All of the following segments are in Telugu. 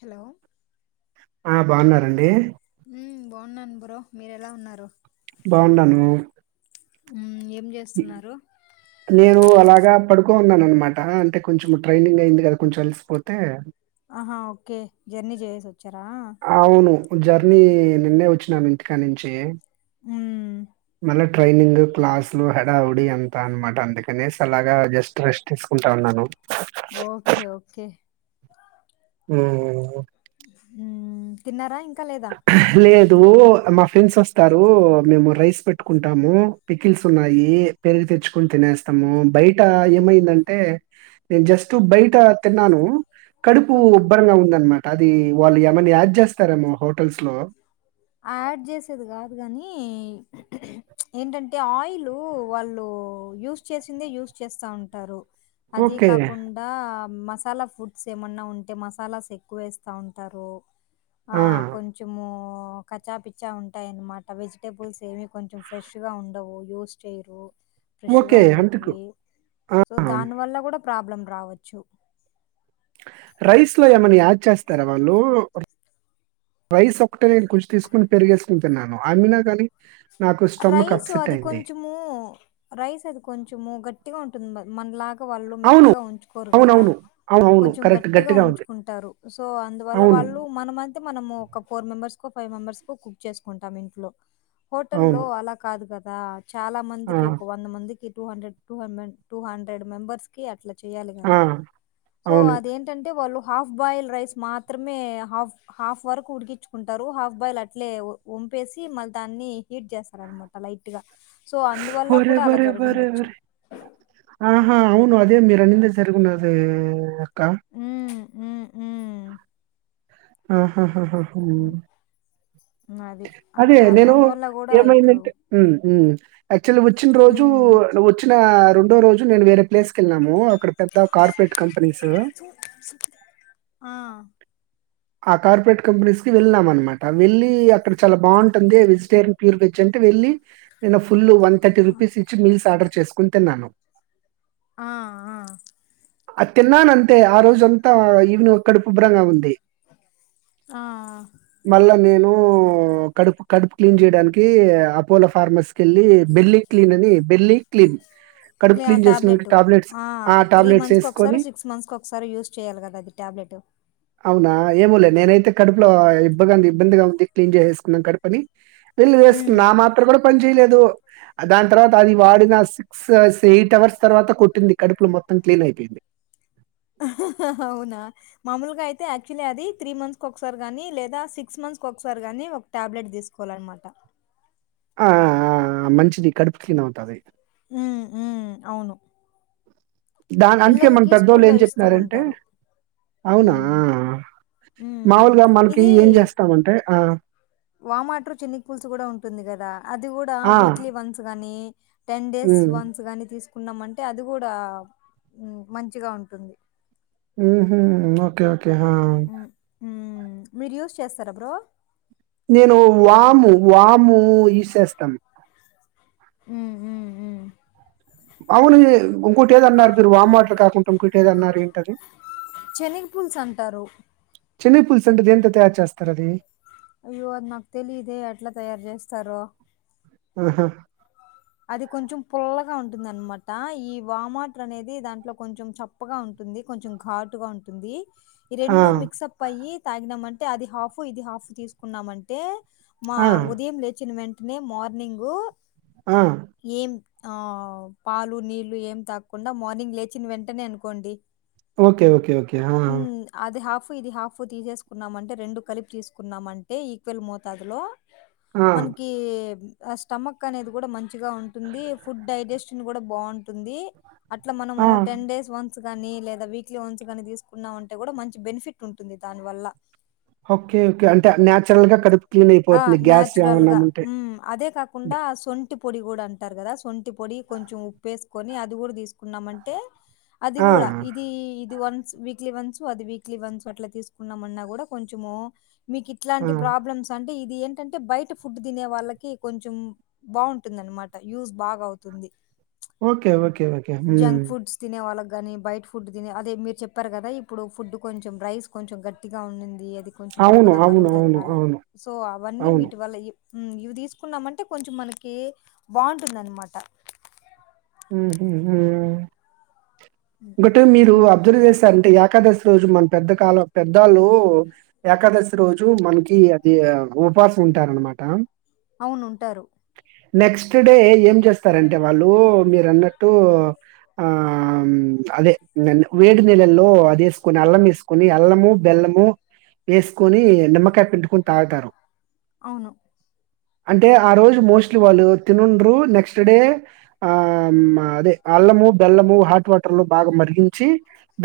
హలొ అ బావున్నారండి ఉమ్ బాగున్నాను బ్రో మీరు ఎలా ఉన్నారు బావున్నాను నువ్ ఉమ్ ఎప్ నేను అలాగ పడుకోని ఉన్నాను అనమాట అంటే కొంచెం ట్రైనింగ్ అయింది కద కొంచెం అలిసిపోతే అహా ఓకే జర్నీ చేసివ ఆవును జర్నీ నిన్నే వచ్చి నామింటికా నించి ఉమ్ మళ ట్రైనింగ్ క్లాసులు హడావుడి ఎంత అనమాట అందుకనే సలాగా జస్ట్ రెస్ట్ తీసుకుంటా ఉన్నాను ఓకే ఓకే ఉవ్ ఉమ్ తిన్నరా లేదు నువ్ మా ఫ్రెండ్స్ వస్తారు మేము రైస్ పెట్టుకుంటాము పికిల్స్ ఉన్నాయి పెరుగి తెచ్చుకని తినేస్తాము బయట ఏమైందంటే నేను జస్ట్ బయట తిన్నాను కడుపూ ఓకే ఉబ్బరంగా ఉందన్నమాట అది వాళ్ళు ఏమైన యాడ్చేస్తారేమో హో టెల్సా లా యాడ్ చేసేది కాదు కాని ఏంటంటే ఆయిల్ వాళ్ళు యూస్ చేసిందే యూస్్ చేస్తా ఉంటారు అది ఓకే. కాకుండా మసాలా ఫుడ్స్ ఏమన్నా ఉంటే మసాలాస్ ఎక్కువ వేస్త ఉంటారు ఆ కొంచము కచా పిచ్చా ఉంటాయన్నమాట. వెజిటేబుల్స్ ఏమి కొంచెం ఫ్రెష్గా ఉండవు. యూస్ చేయరు. ఫ్రెష్ గా ఓకే. అందుకు ఉండేటివి ఆ! సో దాని వల్ల కూడా ప్రాబ్లం రావచ్చు రైస్ లో ఎమని ఆచ వచ్చేస్తారా వాళ్ళు రైస్ ఒకటే నేను కొంచెం తీసుకొని పెరిగేసుకు తిన్నాను అమ్మిన కాని రైస్ అది కొంచమూ రైస్ అది కొంచమో గట్టిగా ఉంట మనలా వాళ్ళు అవును. మెత్తగా ఉంచుకోరు కదా. అవునవును. అవునవును. కొంచెం కరెక్ట్. గట్టిగా ఉంది. ఉంచుకుంటారు. సో అందువల్ల అవును. వాళ్ళు మనమంత మనము ఒక ఫైవ్ మెంబర్స్ ఒక ఫైవ్ మెంబర్స్ కి కుక్ చేసుకుంటాం ఇంట్లో లో అవును. అలా కాదు కదా రా చాలా ఆ! మందికి ఒక వంద మందికి two hundred two hundred two hundred members కి అట్ల చెయ్యాలి ఆ! కదా సో అవును. అదేంటంటే వాళ్ళు హాఫ్ బాయిల్ రైస్ మాత్రమే, హాఫ్ హాఫ్ వరకు ఉడికించుకుంటారు. హాఫ్ బాయిల్ అట్లే వంపేసి మళ్ళీ దాన్ని హీట్ చేస్తారనమాట లైట్గా వరే వరే వరే వరే ఆహా అవును అదే మీరు అన్నిందే జరిగన్నది క్క ఉ ఉ ఆహా ఆహాహో అది. అట్ అదే అన్ నేను అందువల్ల గూడా ఇప్పుడు ఏమైందంటే ఉ ఉ అద్ చల్ వచ్చిన రోజు హ్మ్. వచ్చిన రెం టు రోజు నేను వేరేప్లేస్ కి వెళ్ళినాము అక్కడ పెద్ద కార్పొరేట్ కంపెనీసు ఆ! ఆ కార్పొరేట్ కంపెనీస్ కి వెళ్ళాం అనమాట. వెళ్ళి అక్కడ చాలా బాగుంటుంది. వెజిటేరియన్ ప్యూర్ వెజ్ అంటే వెళ్ళి, నిన్న ఫుల్ వన్ థర్టీ రూపీస్ ఇచ్చి మీల్స్ ఆర్డర్ చేసుకొని తిన్నాను ఆ ఆ అది తిన్నాను అంతే ఆ రోజ అంతా ఈవినింగ్ కడుపు ఉబ్బరంగా ఉంది ఆ! మళ్ళ నేను కడుపు కడుపు క్లీన్ చేయడానికి అపోలో ఫార్మర్స్ కి వెళ్ళి బెల్లి క్లీన్ అని బెల్లి క్లీన్ కడుపు ట్లే ఆ క్లీన్ చేసినందుకు టాబ్లెటు టాబ్లెట్స్ ఆ త్రీ టాబ్లెట్స్ మంత్స్ కి ఏసుకొని ఒకసారి సిక్స్ మంత్స్ కు ఒకసారి యూస్ చేయాలి కదా అది టాబ్లెటు అవునా ఏమోలే నేనైతే కడుపులో ఇబ్బగా ఇబ్బందిగా ఉంది క్లీన్ చేసేసుకున్నాను కడుపని వెళ్ళు వేసుకున్నా హ్మ్. ఆ మాత్ర కూడా పని చేయలేదు ఆ దాని తర్వాత అది వాడిన సిక్స్ ఎయిట్ అవర్స్ తర్వాత కొట్టింది కడుపులో మొత్తం క్లీన్ అయిపోయింది అవునా మామూలుగా అయితే యాక్చువల్లీ అది త్రీ మంత్స్ ఒకసారి నీ లేదా సిక్స్ మంత్స్ కి ఒకసారి గాని ఒక టాబ్లెట్ తీసుకోవాల అన్నమాట ఆ ఆ ఆ మంచిది కడుపు క్లీన్ అవుతాది హ్మ్ హ్మ్ అవును దాని అందుకే మన పిల్లలకి పెద్దోళ్ళు స్కూల్లో ఏం ఇస్తూ చెప్పినారంటే ఉంటారు. అవునా హ్మ్. హ్మ్. మామూలుగా మనకి ఏం చేస్తామంటే ఆ వామ్ వాటర్ చిన్ని పుల్సు కూడా ఉంటుంది కదా అది కూడా ఆ! వీక్లీ వన్స్ గాని టెన్ డేస్ హ్మ్. వన్స్ గానీ తీసు కున్నామంటే అది కూడా ఉ మంచిగా ఉంటుంది హ్మ్ హు ఓకే కే హా హ్మ్. హ్మ్ మీరు యుజ్ చేస్తారా బ్రో నేను వాము వాము ఈసేస్తాం హ్మ్ హ్మ్ హ్మ్ అవును ఇంకోటి ఏదన్నారు మీరు వామ్ వాటర్ కాకుండా ఇంకోటి ఏదన్నారు ఏంటది చెనిగు పుల్స్ అంటారు చెనిగి పుల్స్ అంటే దేనితో తయారు చేస్తారు అది అయ్యో అది నాకు తెలిదే ఎట్లా తయారు చేస్తారో ఆహా అది కొంచెం పుల్లగా ఉంటుంది అన్నమాట ఈ వామ్ వాటర్ అనేది దాంట్లో కొంచెం చప్పగా ఉంటుంది కొంచం ఘాటుగా ఉంటుంది ఈ ఆ! రెండు మిక్స్ప్ మిక్స్అప్ అయ్యి తాగినమన్ అంటే అది హాఫ్ ఇది హాఫ్ తీసుకున్నామంటే మా ఆ! ఉదయం లేచిన వెన్ నె మార్నింగు ఆ! ఏమ్ ఆ పాలు నీళ్లు ఏం తాక్కుండ మార్నింగ్ లేచిన వెంటనే అనుకోండి ఓకె ఓకె ఓకె ఆ ఉమ్, అది హాఫ్ ఇది హాఫ్ తీసేసుకున్నామంటె రెండు కలిపి తీసుకున్నామంటె ఈక్వెల్ మోతాదులో ఆ! మనకీ ఆ స్టమక్ అనేదు కూడ మన్ చిగా ఉంటుంది ఫుడ్ డైజెస్ట్ న్ కూడ బాంటుంది అట్ల మనము ఆ! టెన్ డేస్ వన్ న్స్ గానీ లేదా వీక్లీ వన్స్ గాని తీసుకున్నా మం టే కూడా మంచి బెన్ఫిట్ ఉంటుంది దాని వల్ల ఓకే ఓకే అంటే అద్ న్యాచ్రల్ గ కదుపు ఆ న్యాచురల్ గ ఉమ్ అదే డ కాకుండా ఆ సొంట్ సొంటి పొడి కూడ అంటారు కద సొంటి పొడి కొంచెం ఉప్పేసుకొని అది కూడ తీసుకున్నామంటే అది ఆ! కూడ ఇదీ ఇది వన్స్ వీక్లీ వన్స్ అది వీక్లీ వన్స్ అట్ల తీసుకున్నామన్నా కూడా కొంచమూ ఆ! మీకిట్లాంటి ప్రాబ్లమ్స్ అంటె ఇది ఏంటంటే బయట ఫుడ్ తినె వాళ్ళకి కొంచెం బావుంటుందన్నామాట యూజ్ బాగా అవుతుంది ఓకె ఓకె ఓకె ఉమ్ గాని బైట్ ఫుడ్ తినె అది మీరు చెప్పారు కద ఇప్పుడు ఫుడ్ కొంచెం రైస్ కొంచెం గట్టిగా ఉ నిన్ది అన్ ది కొంచెం ఎందుకొ అవును. నాకు అవును. అరుగుదల అవును. కాలేదు అవును. సొ అవన్నీ అవును. వీటి వల్ల ఇ ఇవి తీసుకున్నమంటే కొంచెం మనకీ బావుంటుందన్నామాట ఉమ్ ఉమ్ ఉమ్మ్ హ్మ్. ఒకటే మీరు హ్మ్. ఆబ్సెరవ్ చేసారంటే యాక్ ఏకాదశ్ రోజు మన పెద్ద కాలం పెద్దోళ్ళు ఏకాదశి రోజు మన కి అది ఉపాసం ఉంటారన్మాట అవునుంటారు నెక్స్ట్ డే ఏం చేస్తారంటె వాళ్ళు మీరన్నట్టూ ఆ అదె నిన్ వేడి నీళ్ళల్లో అదేస్కొని అల్లం వేస్ కొని అల్లము బెల్లము ఏస్కొని నిమ్మకాయ పిండుకొని తాగుతారు అవును అంటే ఆ రోజు మోస్ట్లీ వాళ్ళు తినుండ్రు నెక్స్ట్ డే ఆ మ్ అదె అల్లము బెల్లము హాట్ వాటర్ టర్ లో బాగా మరిగించి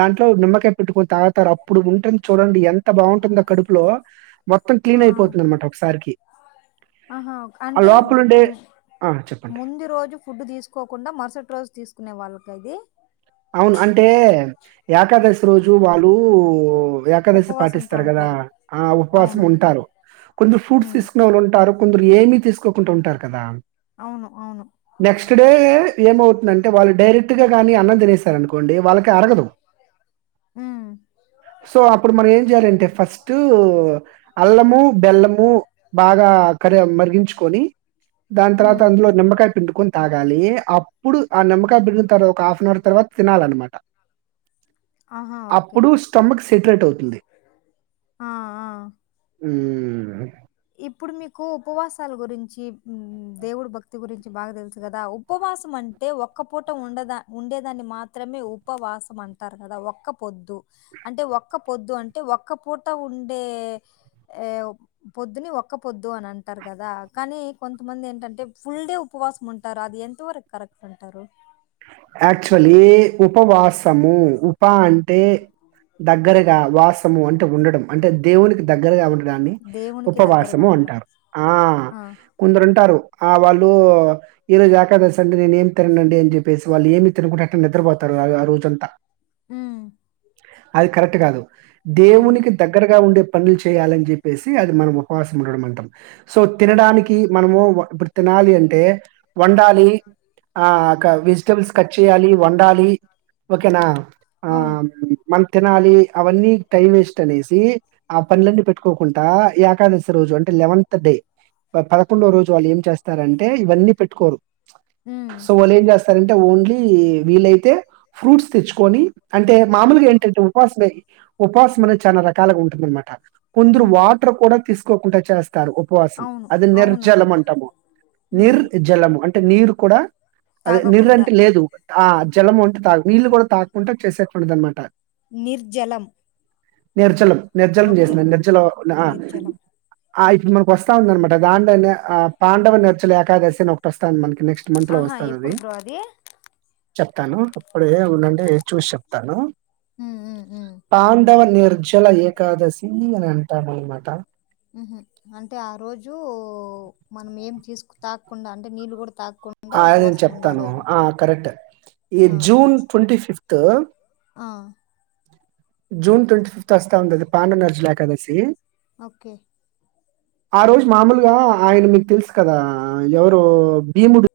దాంట్లో నిమ్మకాయ పిండుకొని తాగ్తారు అప్పుడు ఉంటుంది చూడండి ఎంత బావుంటుందో కడుపులో మొత్తం ఆ! క్లీన్ అయిపోతుంది అన్మాట ఒక్క సారికి ఆహా అంటే ఆ! చెప్పండి. ముందు రోజు ఫుడ్ తీసుకోకుండా మర్సటి రోజ్ తీసుకో కునే వాళ్ళక ఇది అవును అంటే ఏకాదశి రోజు వాళ్ళు ఏకాదశి ఉపవాసంతో పాటిస్తారు కదా ఉంటారు. ఆ ఉపవాసం అవును. ఉంటారు కొంచెం ఫ్రూట్స్ హ్మ్. తీసుకునే వాళ్ళు ఉంటారు కొందరు ఏమీ తీసుకోకుండా ఉంటారు కదా అవును. అవును. నెక్స్ట్ డే ఏమవుతుందంటే వాళు డైరెక్ట్ గానీ అన్నం తినస్తారు స అనుకోండి వాళ్ళకి అరగదు హ్మ్. సో అప్పుడు మరి యలంటే ఫస్ట్ అల్లము బెల్లము బాగా క మరిగించుకొని దాని తర్వాత హ్మ్. అందులో నిమ్మకాయ పిండుకు తాగాలి అప్పుడు ఆ నిమ్మకాయ పిండుగుతారు ఒక హాఫ్ అన్ అవర్ తర్వాత తనాాలన్నమాట ఆహా! ఓకే. అప్పుడు స్టమక్ సెటరేట్ అవుతుంది ఆ ఆ ఉమ్ ఇప్పుడు మీకు ఉపవాసాల గురించి దేవుడు భక్తి గురించి బాగా తెలుసు కదా. ఉపవాసం అంటే ఒక్క పూట ఉండదా ఉండేదాన్ని మాత్రమే ఉపవాసం అంటారు కదా ఒక్క పొద్దు అంటే ఒక్క పొద్దు అంటే ఒక్క పూట ఉండే పొద్దుని ఒక్క పొద్దు అని అంటారు కదా కానీ కొంతమంది ఏంటంటే ఫుల్ డే ఉపవాసం ఉంటారు అది ఎంతవరకు కరెక్ట్ అంటారు యాక్చువలీ ఉపవాస్ సమూ ఉ ప్ప అంటే దగ్గరగా వాసము అంటే ఉండడం అంటే దేవునికి దగ్గరగా ఉ దాన్ని దేవునికి దగ్గరగా ఉపవాసము ఉండడం. అంటారు ఆ కొందరుంటారు ఆ వాళ్ళు ఈరోజు ఏకాదశి అండి నేనేం తిననండి అని చెప్ ప్పేసి వాళ్ళు ఏమి తినకుంట అట్ట నిద్రపోతారు ఆ రోజంతా ఉమ్ అది కరెక్ట్ కాదు దేవునికి దగ్గరగా ఉండే పనులు చేయాలని చెప్పేసి అది మనం ఉపవాసం ఉండడం అంటాం సో ఓకే. తినడానికి మనము తినాలి అంటే వండాలి ఆ క వెజ్ టెబుల్స్ కట్ చేయాలి వండాలి ఓకేనా ఆ అవును. మల్లి తినాలి అవన్నీ టైం వేస్ట్ అనేసి ఆ పనులన్నీ పెట్టుకోకుంటా ఏకాదశి రోజు అంటే లెవెంత్ డే పదకొండో రోజు వాళ్ళు ఏం చేస్తారంటే ఇవన్నీ పెట్టుకోరు హ్మ్. సో వాలేంచేస్ తరంటే ఓన్లీ వీలైతే ఫ్రూట్స్ తెచ్చుకొని అంటే మామూలుగా ఏంటంటే ఉపపాసమే ఉపపావాసం అనేది చాలా రకాలుగా ఉంటుందనమాట కొందరు హ్మ్. వాటర్ కూడా తీస్ కోకుంట చేస్ తారు ఉపవాసం అవును. అది అవును. నిర్జలం అంటాము ఉమ్ నిర్ జలము అంట్ టె నీరు కూడా అదే తాగకుండా నిర్రంటే లేదు ఆ జలం ఉంటది నీళ్ళు కూడా తాకుంటొచ్చేస [unintelligible] నిర్జలం నేర్చెలం నిర్జలం ఓకే చేసిందండి నిర్జలోనా నిర్జలం ఆ ఇప్పుడు మనకొస్తా ఉందనమాట దాంట్లోనే ఆ పాండవ నర్చలు ఏకాదశి అని ఒకటి వస్తాంది మనకి నెక్స్ట్ మంత్ లో వస్తాదది ది చెప్తాను అప్పుడు ఏ ఉండండి ఏ చూసి చెప్తాను. ఉమ్ ఉమ్ ఉమ్ ఆన్ రెండవ నిర్జల ఏకాదశి అని అంటారన్న మాట ఉహు అంటే ఆ రోజు మనం ఏం తీసుకు తాకుండా అంటే నీళ్ళ కూడా తాకు అ నేను చెప్తాను ఆ కరెక్ట్ ఈ జూన్ ట్వంటీ ఫిఫ్త్ త్ ఆహ్ జూన్ ట్వంటి ఫిఫ్త్ వస్తా ఉండేది. పాండుండు అర్జ ఏకదాసి ఓకే ఆ రోజు మామూలుగా ఆయన మీకు తెలుసు కదా ఎవరు భీముడు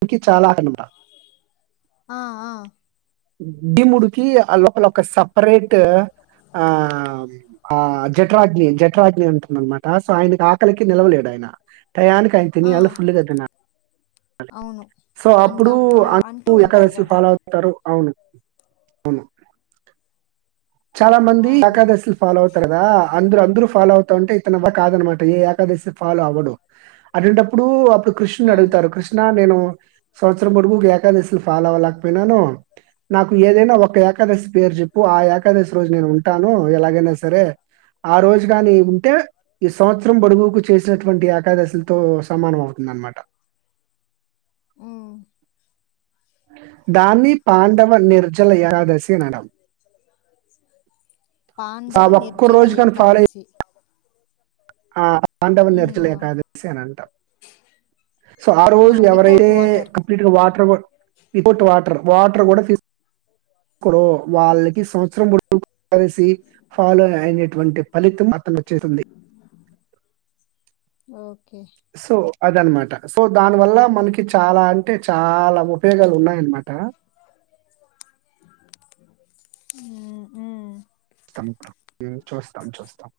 నికి చాలా అబిమ ఆ ఆ డిముడికి ఆ లోపల ఒక సపరేట్ ఆ ఆ జఠ్రాగ్ని, జఠ్రాగ్ని అంటం అనమాట. సో ఆయనకి ఆకలికి నిలవలేడు ఆయన టయానికయిన తిని ఆ వాళ్ళు ఫుల్గా తిన్నాలి. అవును సో అప్పుడు అంటాం ఆ అంటూ అందు ఎక్కడ ఉంటారు కదా ఫాలో అవుతారు. అవును అవును చాలా మంది ఆ ఏకాదశిలు ఫాలో అవుతారు కదా అందరు అందరూ ఫాలో అవుతాంటే ఇతన్ వల్ల కాదనమాట. ఏ ఏకాదశి ఫాలో అవ్వడు అటంటప్పుడు. కృష్ణుని ఆ అడుగుతారు కృష్ణ నేను సంవత్సరం పోడుగు ఏకాదశిలు ఫాలో అవ్వలేకపోయినాను నాకు ఏదైనా ఒక ఏకాదశి పేరు చెప్పు ఆ ఏకా దశి రోజు నేను ఉంటాను ఎలాగేనా సరే ఆ రోజు గాని ఉంటే. ఈ సంవత్సరం పోడుగుకు చేసినటువంటి ఏకాదశులతో సమానం అవుతుంద నమాట. ఉమ్ దాన్ని పాండవ నిర్జల ఏకాదశి సినడం స పాండవ ఒక్క నిర్జల రోజు కాని ఫాలో అయ్ ఏకాదశి ఆహ్ పాండవులు ఉమ్ నేర్చలే ఏకాదసి అని అంటాం. సో ఆ రోజు వితౌట్ ఎవరైతే వాటర్ కంప్లీట్ గా వాటర్ కూడా వితౌట్ వాటర్, వాటర్ కూడా తీసు కోరో వాళ్ళకి సంవత్సరం పొడుగు ఏకాదశి ఫాలో అయినటువంటి ఫలితం అతం వచ్చేసింది. ఓకే అద అనమాట సో దాని వల్ల మనకి చాలా అంటే చాలా ఉపయోగాలు ఉన్నాయన్నమాట. ఉహ్మ్ హు తం ఇప్పుడు చూస్తాం చూస్తాం